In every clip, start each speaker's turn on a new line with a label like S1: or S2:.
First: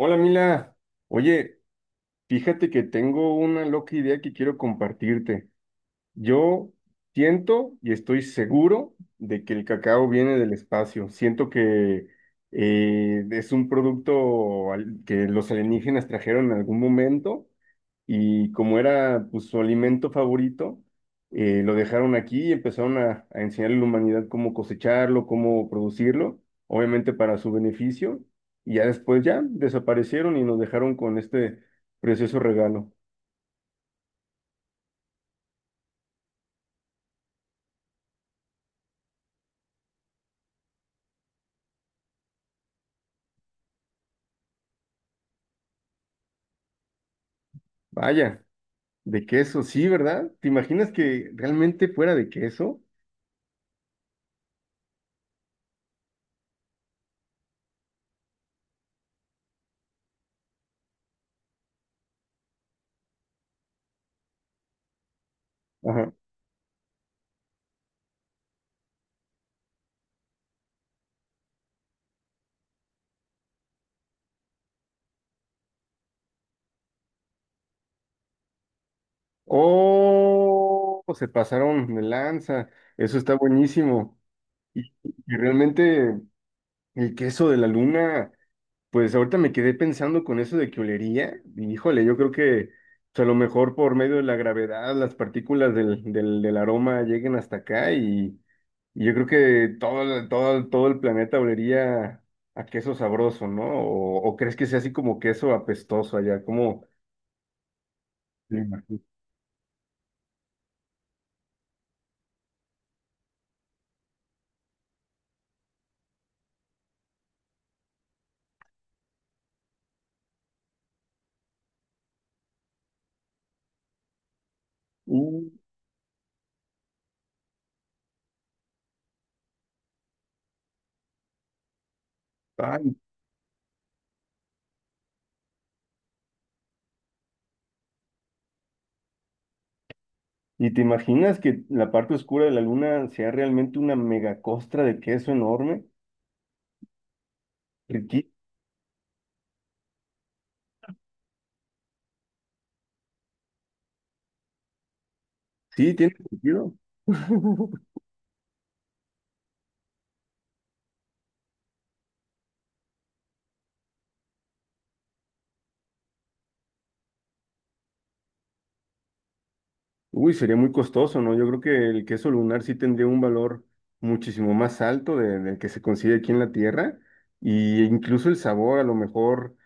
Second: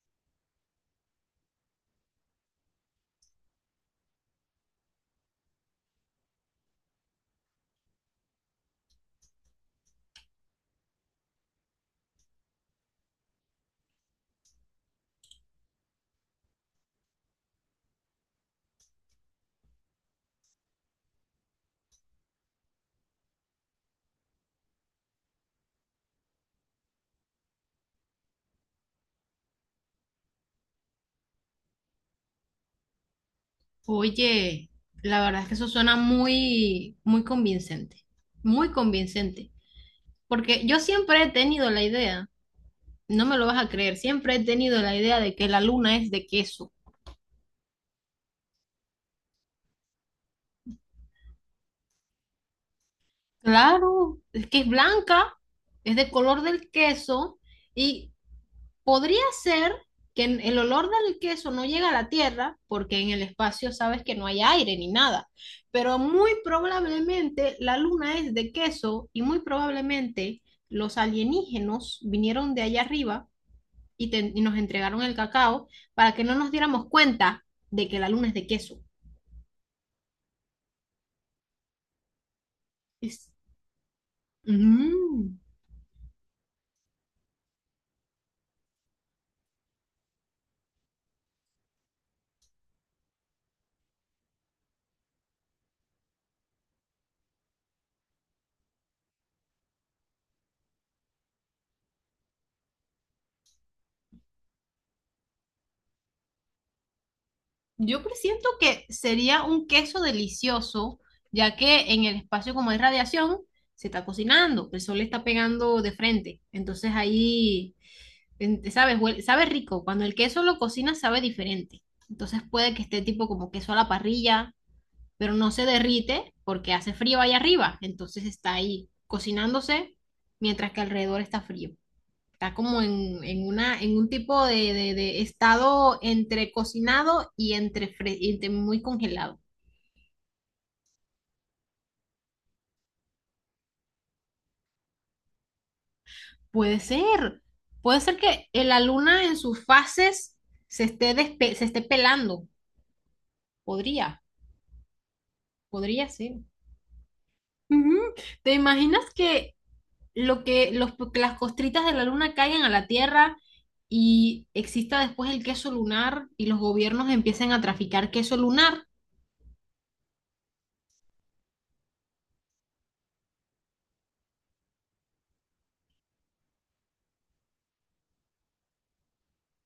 S1: Hola Mila, oye, fíjate que tengo una loca idea que quiero compartirte. Yo siento y estoy seguro de que el cacao viene del espacio. Siento que es un producto que los alienígenas trajeron en algún momento y como era, pues, su alimento favorito, lo dejaron aquí y empezaron a enseñarle a la humanidad cómo cosecharlo, cómo producirlo, obviamente para su beneficio, y ya después ya desaparecieron y nos dejaron con este precioso regalo.
S2: Oye, la verdad es que eso suena muy convincente, muy convincente, porque yo siempre he tenido la idea, no me lo vas a creer, siempre he tenido la idea de que la luna es de queso.
S1: Vaya, de queso, sí, ¿verdad? ¿Te imaginas que realmente fuera de queso?
S2: Claro, es que es blanca, es de color del queso y podría ser que el olor del queso no llega a la tierra porque en el espacio sabes que no hay aire ni nada, pero
S1: Ajá.
S2: muy probablemente la luna es de queso y muy probablemente los alienígenos vinieron de allá arriba y nos entregaron el cacao para que no nos diéramos cuenta de que la luna es de queso.
S1: Oh, se pasaron de lanza, eso
S2: Es-
S1: está buenísimo. Y
S2: Mm.
S1: realmente el queso de la luna. Pues ahorita me quedé pensando con eso de que olería, y híjole, yo creo que, pues, a lo mejor por medio de la gravedad las partículas del aroma lleguen hasta acá y yo creo que todo, todo, todo el planeta olería a queso sabroso, ¿no? ¿O, o crees que sea así como queso apestoso allá, como...
S2: Yo presiento
S1: te
S2: que
S1: imaginas?
S2: sería un queso delicioso, ya que en el espacio como hay radiación, se está cocinando, el sol le está pegando de frente. Entonces ahí, ¿sabes? Sabe rico. Cuando el queso lo cocina, sabe diferente. Entonces puede que esté tipo como queso a la parrilla, pero
S1: Uh,
S2: no se derrite porque hace frío ahí arriba. Entonces está ahí cocinándose mientras que alrededor está frío. Está como
S1: ay,
S2: en un tipo de estado entre cocinado y entre, y entre muy congelado.
S1: ¿y te imaginas que la parte oscura de la luna sea realmente una megacostra de queso enorme?
S2: Puede ser. Puede ser
S1: Riqui-
S2: que la luna en sus fases se esté pelando. Podría,
S1: Sí,
S2: podría
S1: tiene
S2: ser.
S1: sentido.
S2: Ujú. ¿Te imaginas que, que las costritas de la luna caigan a la Tierra y exista después el queso lunar y los gobiernos empiecen a traficar queso lunar?
S1: Uy, sería muy costoso, ¿no? Yo creo que el queso lunar sí tendría un valor muchísimo más alto del que se consigue aquí en la Tierra, y incluso el sabor a lo mejor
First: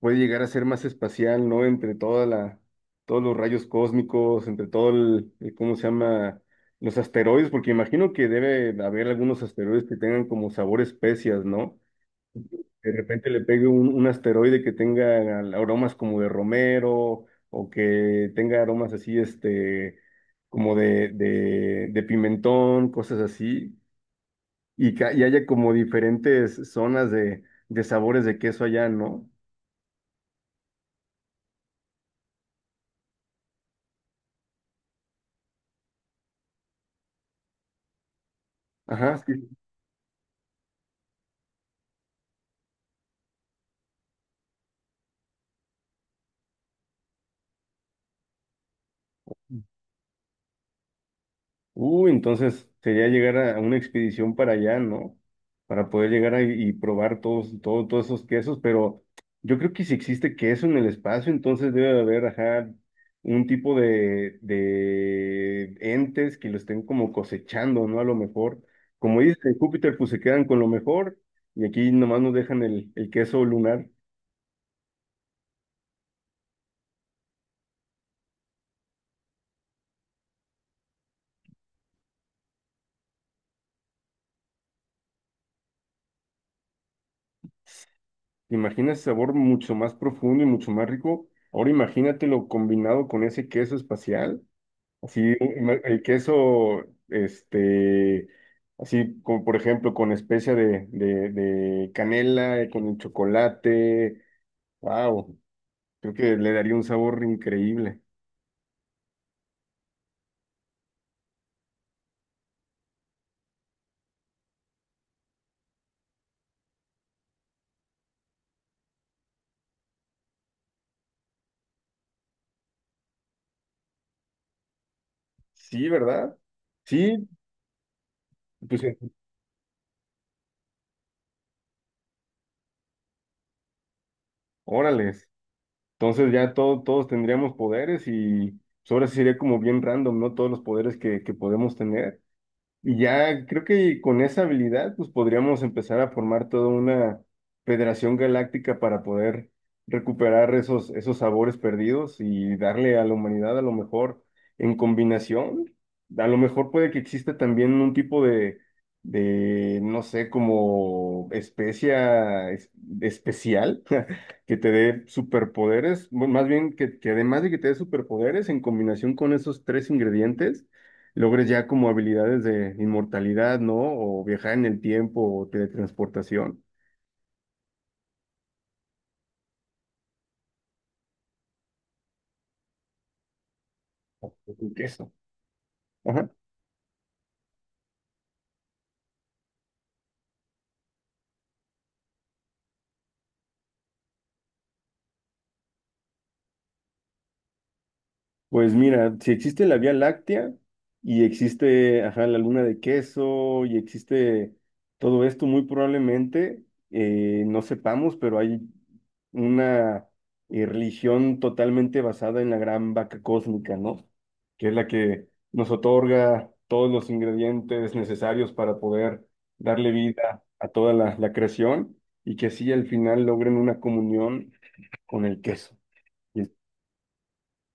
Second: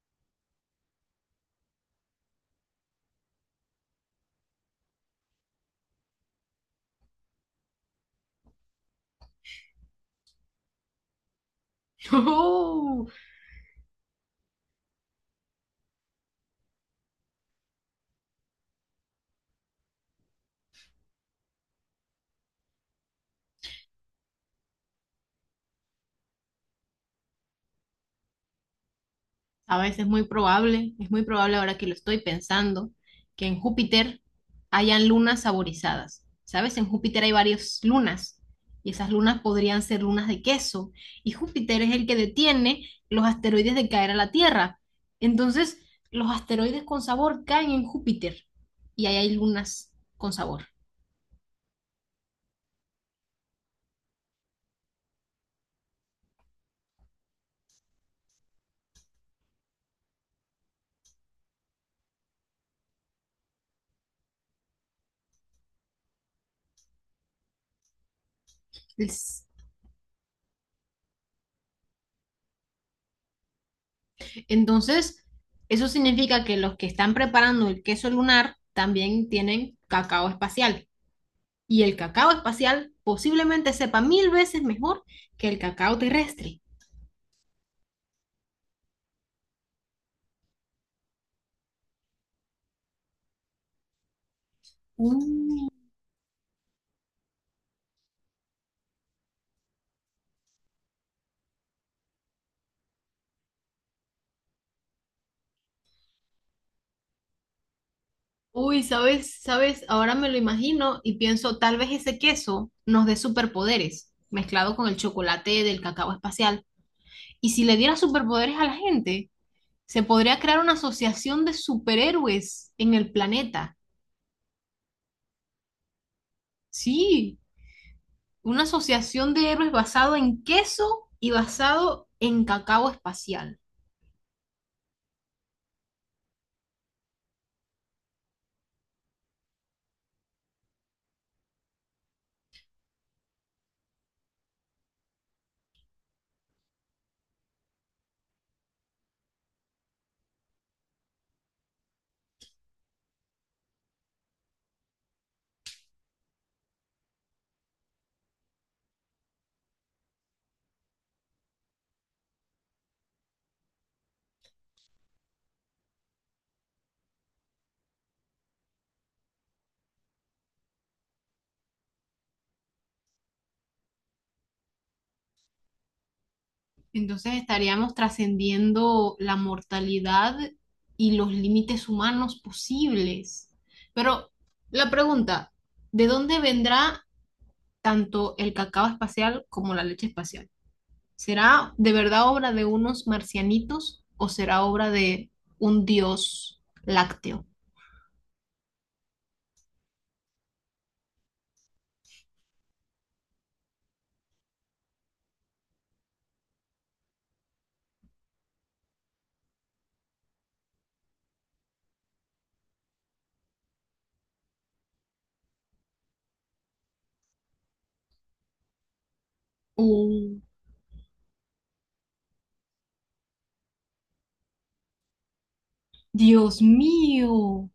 S1: puede llegar a ser más espacial, ¿no? Entre toda la, todos los rayos cósmicos, entre todo el, ¿cómo se llama? Los asteroides, porque imagino que debe haber algunos asteroides que tengan como sabor especias, ¿no? De repente le pegue un asteroide que tenga aromas como de romero o que tenga aromas así, este, como de pimentón, cosas así, y, ca y haya como diferentes zonas de sabores de queso allá, ¿no?
S2: A veces muy probable, es muy probable ahora que lo estoy pensando, que en Júpiter hayan lunas saborizadas. ¿Sabes? En Júpiter hay varias lunas y esas
S1: Ajá,
S2: lunas
S1: sí.
S2: podrían ser lunas de queso. Y Júpiter es el que detiene los asteroides de caer a la Tierra. Entonces, los asteroides con sabor caen en Júpiter y ahí hay lunas con sabor.
S1: Entonces sería llegar a una expedición para allá, ¿no? Para poder llegar ahí y probar todos, todos esos quesos, pero yo creo que si existe queso en el espacio, entonces debe de haber, ajá, un tipo de entes que lo estén como cosechando, ¿no? A lo mejor, como dice Júpiter, pues se quedan con lo mejor y aquí nomás nos dejan el queso lunar.
S2: Entonces, eso significa que los que están preparando el queso lunar también tienen cacao espacial. Y el cacao espacial posiblemente sepa mil veces mejor que el cacao terrestre.
S1: ¿Te imaginas ese sabor mucho más profundo y mucho más rico? Ahora imagínatelo combinado con ese queso espacial. Sí,
S2: Mm.
S1: el queso, este, así como por ejemplo con especia de canela, con el chocolate, wow, creo que le daría un sabor increíble.
S2: Uy, ¿sabes? ¿Sabes? Ahora me lo imagino y pienso, tal vez ese queso nos dé superpoderes, mezclado con el chocolate del cacao espacial. Y si le diera superpoderes a la gente, se podría crear una asociación de superhéroes en el planeta.
S1: Sí, ¿verdad? Sí,
S2: Sí, una
S1: pues,
S2: asociación de héroes basado en queso y basado en cacao espacial.
S1: órales. Entonces ya todos tendríamos poderes y, pues, ahora sí sería como bien random, ¿no? Todos los poderes que podemos tener. Y ya creo que con esa habilidad, pues, podríamos empezar a formar toda una federación galáctica para poder recuperar esos, esos sabores perdidos y darle a la humanidad a lo mejor en combinación. A lo mejor puede que exista también un tipo de no sé, como especia especial que te dé superpoderes, bueno, más bien que además de que te dé superpoderes en combinación con esos tres ingredientes logres ya como habilidades de inmortalidad, ¿no? O viajar en el tiempo o teletransportación.
S2: Entonces estaríamos trascendiendo la mortalidad y los límites humanos posibles. Pero
S1: Un
S2: la
S1: queso.
S2: pregunta, ¿de
S1: Ajá.
S2: dónde vendrá tanto el cacao espacial como la leche espacial? ¿Será de verdad obra de unos marcianitos o será obra de un dios lácteo?
S1: Pues mira, si existe la Vía Láctea y existe, ajá, la luna de queso y existe todo esto, muy probablemente, no sepamos, pero hay una, religión totalmente basada en la gran vaca cósmica, ¿no? Que es la que nos otorga todos los ingredientes necesarios para poder darle
S2: Oh,
S1: vida a toda la, la creación, y que así al final logren una comunión con el queso.
S2: Dios mío,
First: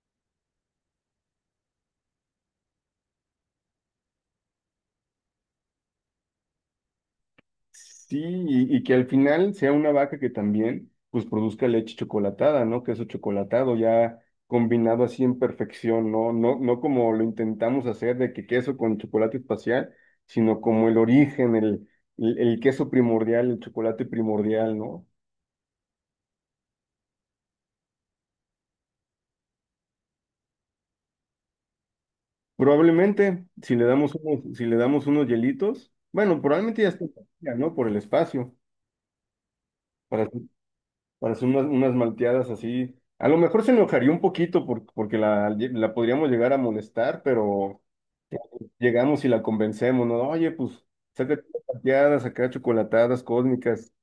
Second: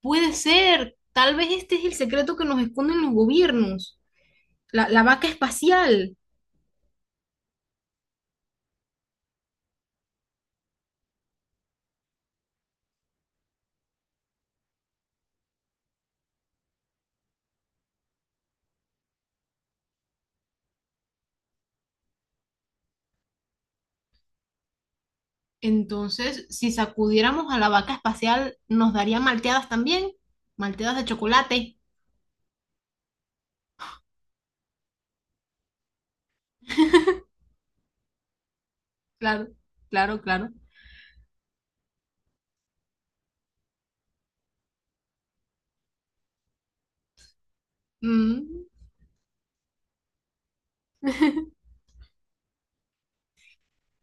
S2: puede ser. Tal vez este es el secreto que nos esconden los gobiernos. La vaca espacial.
S1: Sí, y que al final sea una vaca que también pues produzca leche chocolatada, ¿no? Queso chocolatado ya combinado así en perfección, ¿no? No, no como lo intentamos hacer de que queso con chocolate espacial, sino como el origen, el, el queso primordial, el chocolate primordial, ¿no?
S2: Entonces, si sacudiéramos a la vaca espacial, nos daría malteadas también, malteadas de chocolate.
S1: Probablemente si le damos unos, si le damos unos hielitos, bueno, probablemente ya está, ¿no? Por el espacio,
S2: Claro,
S1: para
S2: claro.
S1: para hacer unas, unas malteadas así. A lo mejor se enojaría un poquito porque la podríamos llegar a molestar, pero
S2: Mm,
S1: llegamos y la convencemos, ¿no? Oye, pues, sácate unas malteadas, acá chocolatadas cósmicas,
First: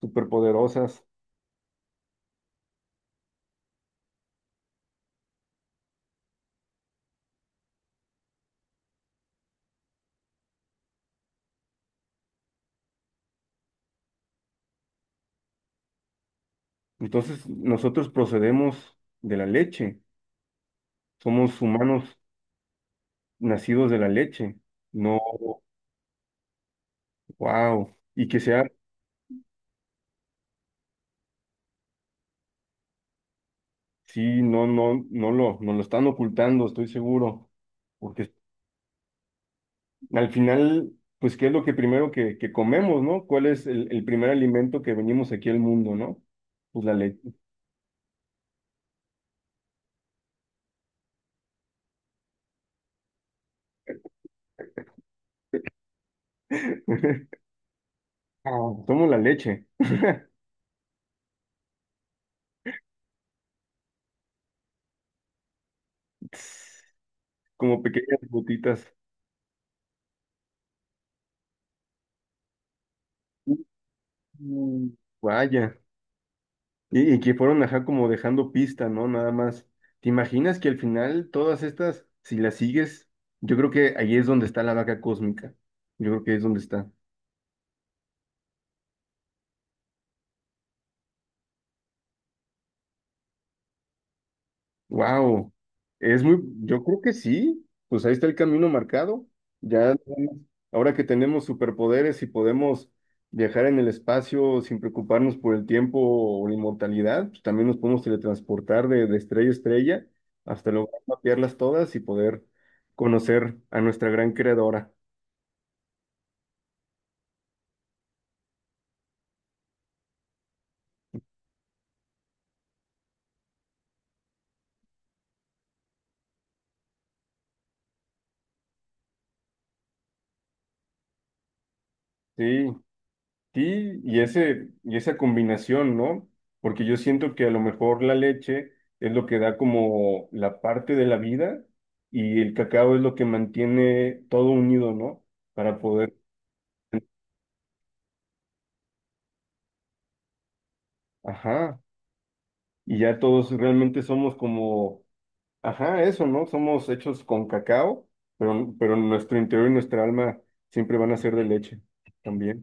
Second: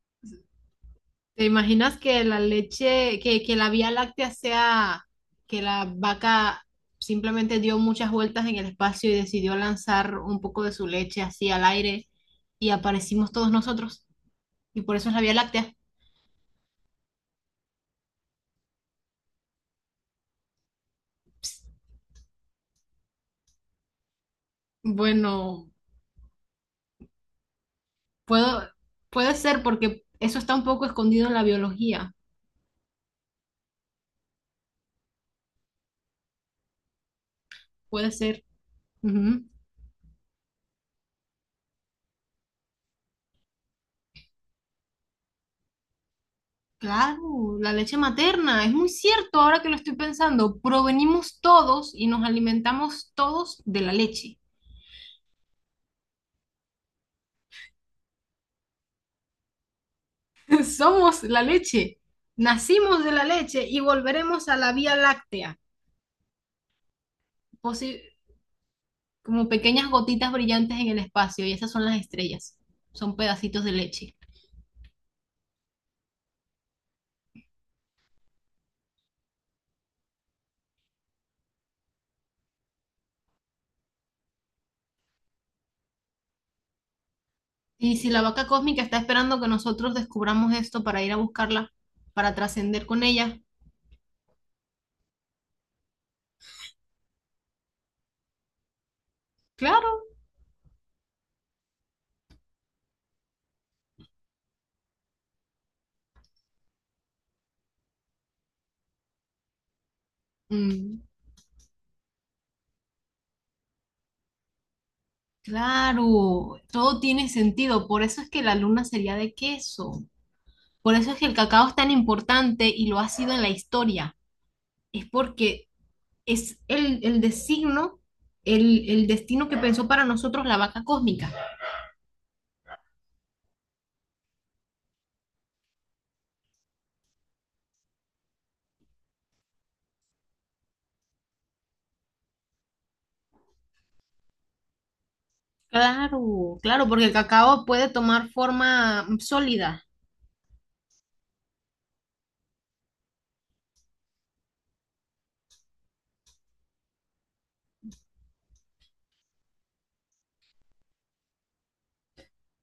S1: superpoderosas.
S2: ¿te imaginas que la leche, que la Vía Láctea sea, que la vaca simplemente dio muchas vueltas en el espacio y decidió lanzar un poco de su leche así al aire y aparecimos todos nosotros? Y por eso es la Vía Láctea.
S1: Entonces, nosotros procedemos de la leche. Somos humanos nacidos de la leche. No,
S2: Bueno,
S1: wow. Y que
S2: puedo,
S1: sea,
S2: puede ser porque eso está un poco escondido en la biología.
S1: sí, no, no, no lo están ocultando, estoy seguro.
S2: Puede
S1: Porque
S2: ser. Ujú.
S1: al final, pues, ¿qué es lo que primero que comemos, ¿no? ¿Cuál es el primer alimento que venimos aquí al mundo, ¿no? Pues la leche.
S2: Claro, la leche materna, es muy cierto ahora que lo estoy pensando, provenimos todos y nos alimentamos todos de la leche.
S1: Somos la leche.
S2: Somos la leche, nacimos de la leche y volveremos a la Vía Láctea,
S1: Tss, como
S2: posi-
S1: pequeñas gotitas.
S2: como pequeñas gotitas brillantes en el espacio y esas son las estrellas, son pedacitos de leche.
S1: Mm, vaya. Y que fueron, ajá, como dejando pista, ¿no? Nada más. ¿Te imaginas que al final todas estas, si las sigues, yo creo que ahí es donde está la vaca cósmica. Yo creo que ahí es donde está.
S2: Y si la vaca cósmica está esperando que nosotros descubramos esto para ir a buscarla, para trascender con ella,
S1: Wow, es muy, yo creo que sí, pues ahí está el camino marcado. Ya,
S2: claro.
S1: ahora que tenemos superpoderes y podemos viajar en el espacio sin preocuparnos por el tiempo o la inmortalidad, pues también nos podemos teletransportar de estrella a estrella hasta
S2: Mm.
S1: lograr mapearlas todas y poder conocer a nuestra gran creadora.
S2: Claro, todo tiene sentido. Por eso es que la luna sería de queso. Por eso es que el cacao es tan importante y lo ha sido en la historia. Es porque es el designo, el destino que pensó para nosotros la vaca cósmica.
S1: Sí, sí, y ese, y esa combinación, ¿no? Porque yo siento que a lo mejor la leche es lo que da como la parte de la vida y el cacao es lo que mantiene todo unido, ¿no? Para poder,
S2: Claro, claro, porque el cacao puede tomar forma sólida.
S1: ajá, y ya todos realmente somos como, ajá, eso, ¿no? Somos hechos con cacao, pero nuestro interior y nuestra alma siempre van a ser de leche también,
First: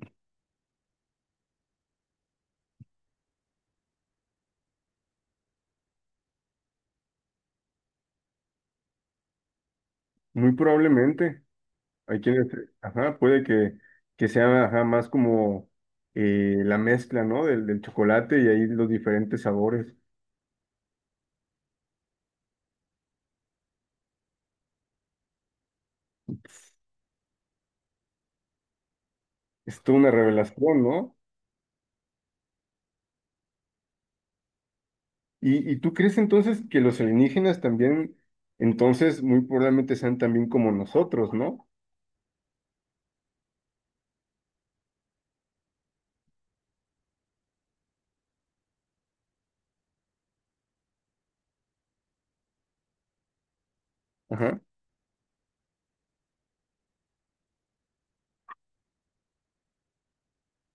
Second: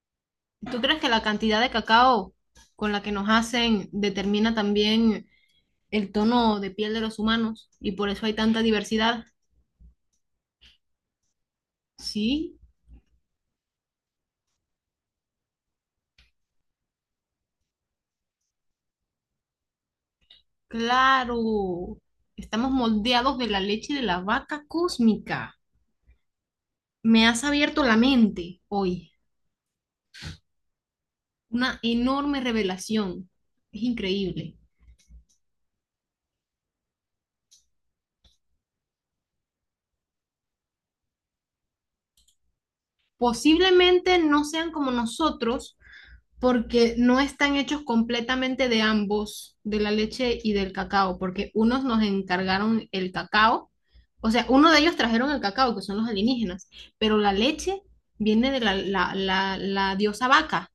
S2: ¿Tú crees que la cantidad de cacao con la que nos hacen determina también el tono de piel de los humanos y por eso hay tanta diversidad?
S1: muy probablemente. Hay quienes,
S2: Sí.
S1: ajá, puede que sea ajá, más como, la mezcla, ¿no? Del chocolate y ahí los diferentes sabores.
S2: Claro, estamos moldeados de la leche de la vaca cósmica. Me has abierto la mente hoy.
S1: Es toda una revelación, ¿no?
S2: Una enorme revelación. Es increíble.
S1: Y tú crees entonces que los alienígenas también, entonces, muy probablemente sean también como nosotros, ¿no?
S2: Posiblemente no sean como nosotros porque no están hechos completamente de ambos, de la leche y del cacao, porque unos nos encargaron el cacao. O sea,
S1: Ajá,
S2: uno de ellos trajeron el cacao, que son los alienígenas, pero la leche viene de la, la diosa vaca.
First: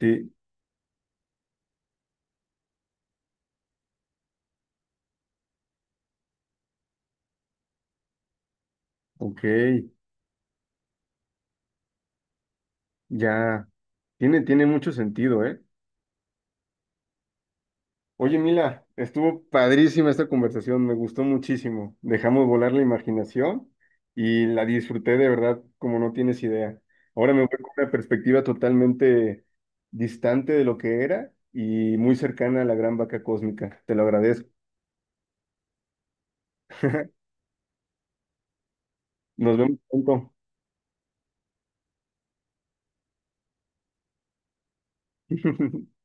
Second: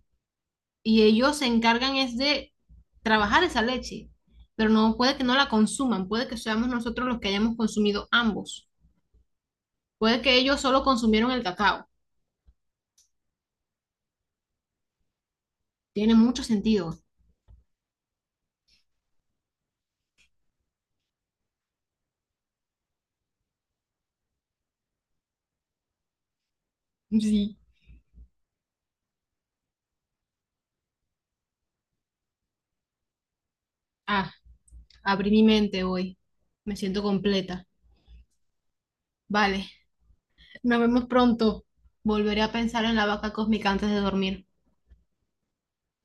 S1: sí,
S2: Y ellos se encargan es de trabajar esa leche, pero no puede que no la consuman, puede que seamos nosotros los que hayamos consumido ambos,
S1: ok,
S2: puede que ellos solo consumieron el cacao,
S1: ya, tiene, tiene mucho sentido, ¿eh?
S2: tiene mucho sentido.
S1: Oye, Mila, estuvo padrísima esta conversación, me gustó muchísimo. Dejamos volar la imaginación y la disfruté de verdad como no tienes idea. Ahora me voy
S2: Sí.
S1: con una perspectiva totalmente distante de lo que era y muy cercana a la gran vaca cósmica. Te lo
S2: Ah,
S1: agradezco.
S2: abrí mi mente hoy, me siento completa.
S1: Nos
S2: Vale,
S1: vemos pronto.
S2: nos vemos pronto. Volveré a pensar en la vaca cósmica antes de dormir.